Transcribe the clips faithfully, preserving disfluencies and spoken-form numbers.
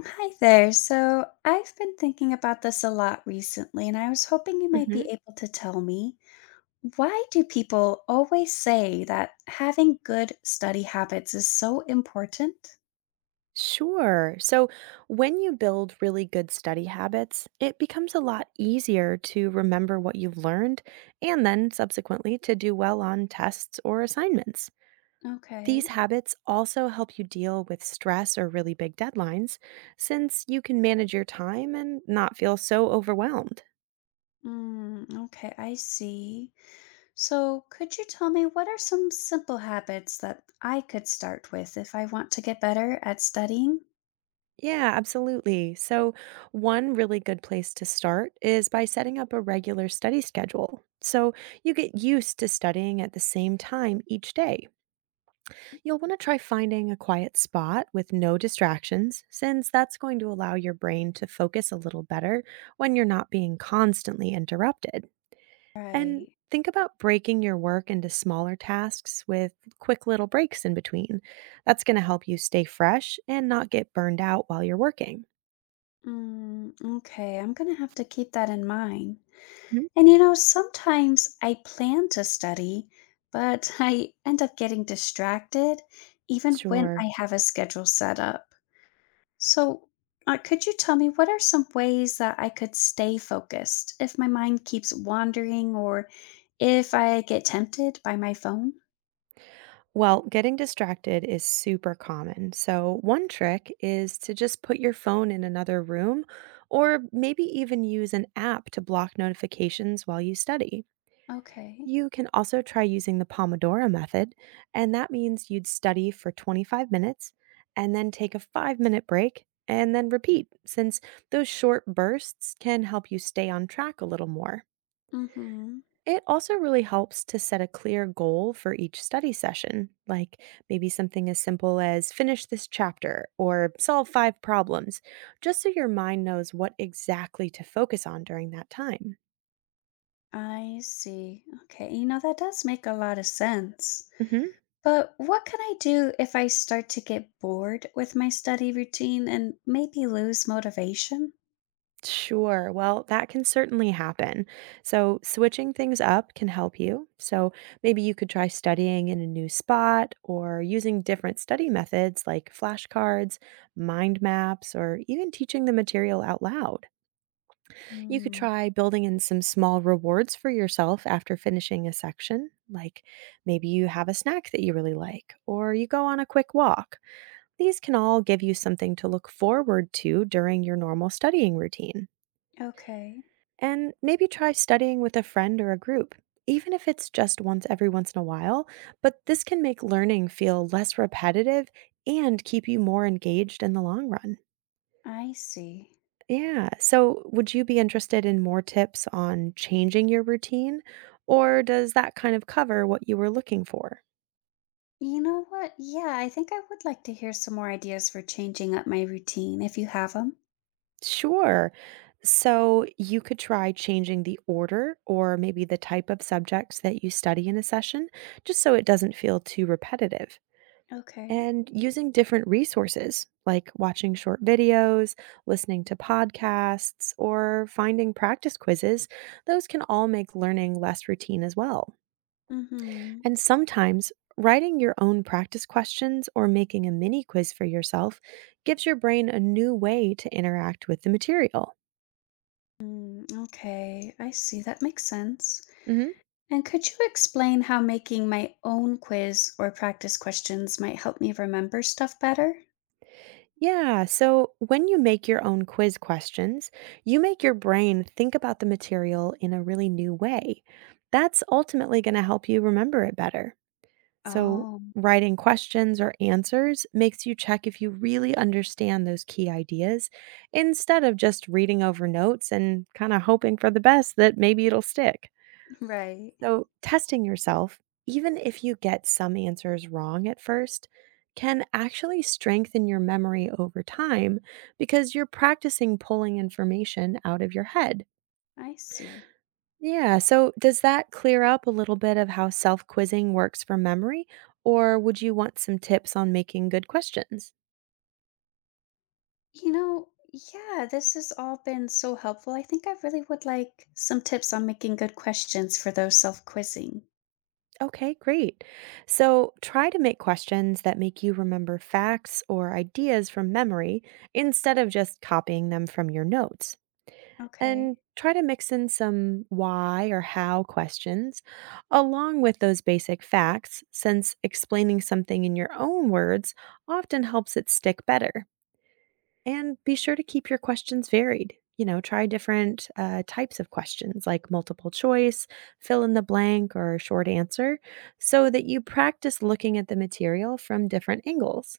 Hi there. So I've been thinking about this a lot recently, and I was hoping you might Hmm. be able to tell me, why do people always say that having good study habits is so important? Sure. So when you build really good study habits, it becomes a lot easier to remember what you've learned and then subsequently to do well on tests or assignments. These Okay. habits also help you deal with stress or really big deadlines since you can manage your time and not feel so overwhelmed. Mm, okay, I see. So could you tell me, what are some simple habits that I could start with if I want to get better at studying? Yeah, absolutely. So, one really good place to start is by setting up a regular study schedule. So, you get used to studying at the same time each day. You'll want to try finding a quiet spot with no distractions, since that's going to allow your brain to focus a little better when you're not being constantly interrupted. And Right. think about breaking your work into smaller tasks with quick little breaks in between. That's going to help you stay fresh and not get burned out while you're working. Mm, okay, I'm gonna have to keep that in mind. And you know, sometimes I plan to study, but I end up getting distracted even when Sure. I have a schedule set up. So, uh, could you tell me, what are some ways that I could stay focused if my mind keeps wandering or if I get tempted by my phone? Well, getting distracted is super common. So, one trick is to just put your phone in another room or maybe even use an app to block notifications while you study. Okay. You can also try using the Pomodoro method, and that means you'd study for twenty-five minutes and then take a five minute break and then repeat, since those short bursts can help you stay on track a little more. Mm-hmm. It also really helps to set a clear goal for each study session, like maybe something as simple as finish this chapter or solve five problems, just so your mind knows what exactly to focus on during that time. I see. Okay. You know, that does make a lot of sense. Hmm. But what can I do if I start to get bored with my study routine and maybe lose motivation? Sure. Well, that can certainly happen. So, switching things up can help you. So, maybe you could try studying in a new spot or using different study methods like flashcards, mind maps, or even teaching the material out loud. You could Mm, try building in some small rewards for yourself after finishing a section, like maybe you have a snack that you really like, or you go on a quick walk. These can all give you something to look forward to during your normal studying routine. Okay, And maybe try studying with a friend or a group, even if it's just once every once in a while, but this can make learning feel less repetitive and keep you more engaged in the long run. I see. Yeah. So, would you be interested in more tips on changing your routine, or does that kind of cover what you were looking for? You know what? Yeah, I think I would like to hear some more ideas for changing up my routine if you have them. Sure. So, you could try changing the order or maybe the type of subjects that you study in a session, just so it doesn't feel too repetitive. Okay. And using different resources like watching short videos, listening to podcasts, or finding practice quizzes, those can all make learning less routine as well. Mm-hmm. And sometimes writing your own practice questions or making a mini quiz for yourself gives your brain a new way to interact with the material. Mm, okay, I see. That makes sense. Hmm. And could you explain how making my own quiz or practice questions might help me remember stuff better? Yeah, so when you make your own quiz questions, you make your brain think about the material in a really new way. That's ultimately going to help you remember it better. So, Oh. writing questions or answers makes you check if you really understand those key ideas instead of just reading over notes and kind of hoping for the best that maybe it'll stick. Right. So, testing yourself, even if you get some answers wrong at first, can actually strengthen your memory over time because you're practicing pulling information out of your head. I see. Yeah, so does that clear up a little bit of how self-quizzing works for memory, or would you want some tips on making good questions? You know, yeah, this has all been so helpful. I think I really would like some tips on making good questions for those self quizzing. Okay, great. So try to make questions that make you remember facts or ideas from memory instead of just copying them from your notes. Okay. And try to mix in some why or how questions along with those basic facts, since explaining something in your own words often helps it stick better. And be sure to keep your questions varied. You know, try different uh, types of questions like multiple choice, fill in the blank, or short answer so that you practice looking at the material from different angles.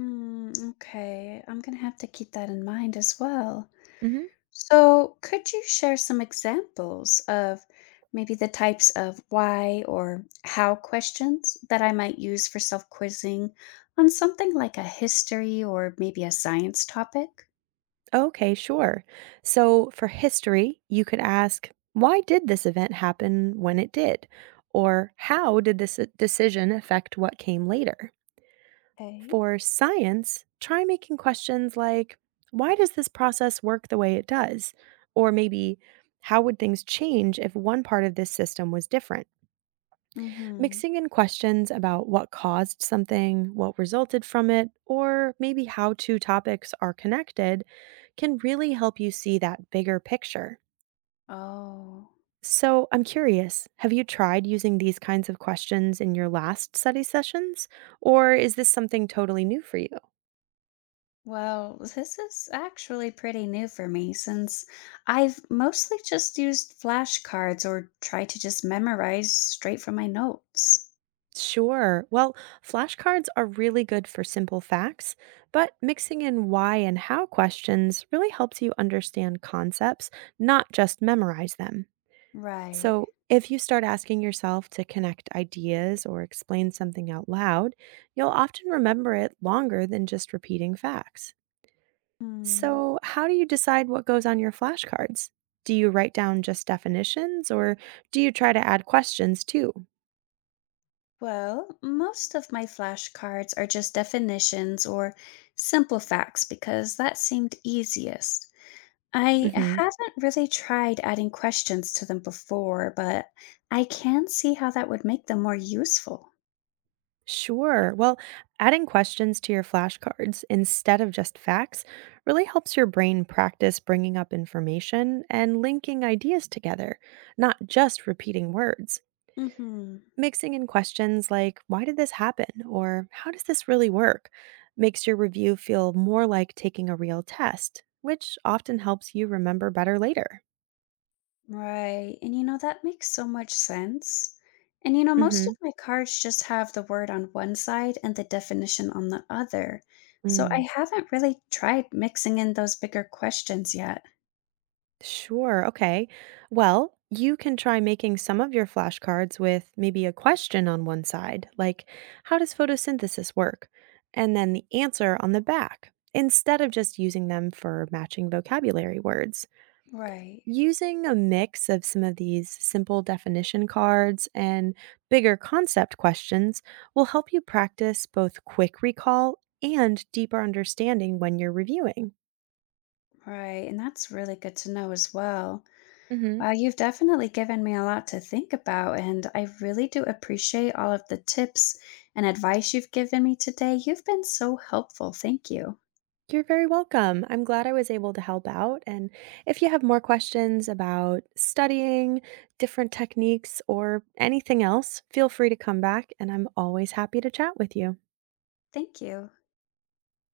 Mm, okay. I'm going to have to keep that in mind as well. Hmm. So, could you share some examples of maybe the types of why or how questions that I might use for self quizzing on something like a history or maybe a science topic? Okay, sure. So for history, you could ask, why did this event happen when it did? Or how did this uh, decision affect what came later? Okay. For science, try making questions like why does this process work the way it does? Or maybe how would things change if one part of this system was different? Mm hmm. Mixing in questions about what caused something, what resulted from it, or maybe how two topics are connected can really help you see that bigger picture. Oh, So, I'm curious, have you tried using these kinds of questions in your last study sessions? Or is this something totally new for you? well, this is actually pretty new for me since I've mostly just used flashcards or tried to just memorize straight from my notes. Sure. Well, flashcards are really good for simple facts, but mixing in why and how questions really helps you understand concepts, not just memorize them. Right. So, if you start asking yourself to connect ideas or explain something out loud, you'll often remember it longer than just repeating facts. Hmm. So, how do you decide what goes on your flashcards? Do you write down just definitions or do you try to add questions too? Well, most of my flashcards are just definitions or simple facts because that seemed easiest. I haven't really tried adding questions to them before, but I can see how that would make them more useful. Sure. Well, adding questions to your flashcards instead of just facts really helps your brain practice bringing up information and linking ideas together, not just repeating words. Mm hmm. Mixing in questions like, why did this happen? Or how does this really work? Makes your review feel more like taking a real test, which often helps you remember better later. Right. And you know, that makes so much sense. And you know, most of my cards just have the word on one side and the definition on the other. So Mm-hmm. I haven't really tried mixing in those bigger questions yet. Sure. Okay. Well, you can try making some of your flashcards with maybe a question on one side, like, how does photosynthesis work? And then the answer on the back, instead of just using them for matching vocabulary words. Right. Using a mix of some of these simple definition cards and bigger concept questions will help you practice both quick recall and deeper understanding when you're reviewing. Right. And that's really good to know as well. Mhm. Wow, you've definitely given me a lot to think about. And I really do appreciate all of the tips and advice you've given me today. You've been so helpful. Thank you. You're very welcome. I'm glad I was able to help out. And if you have more questions about studying, different techniques, or anything else, feel free to come back, and I'm always happy to chat with you. Thank you.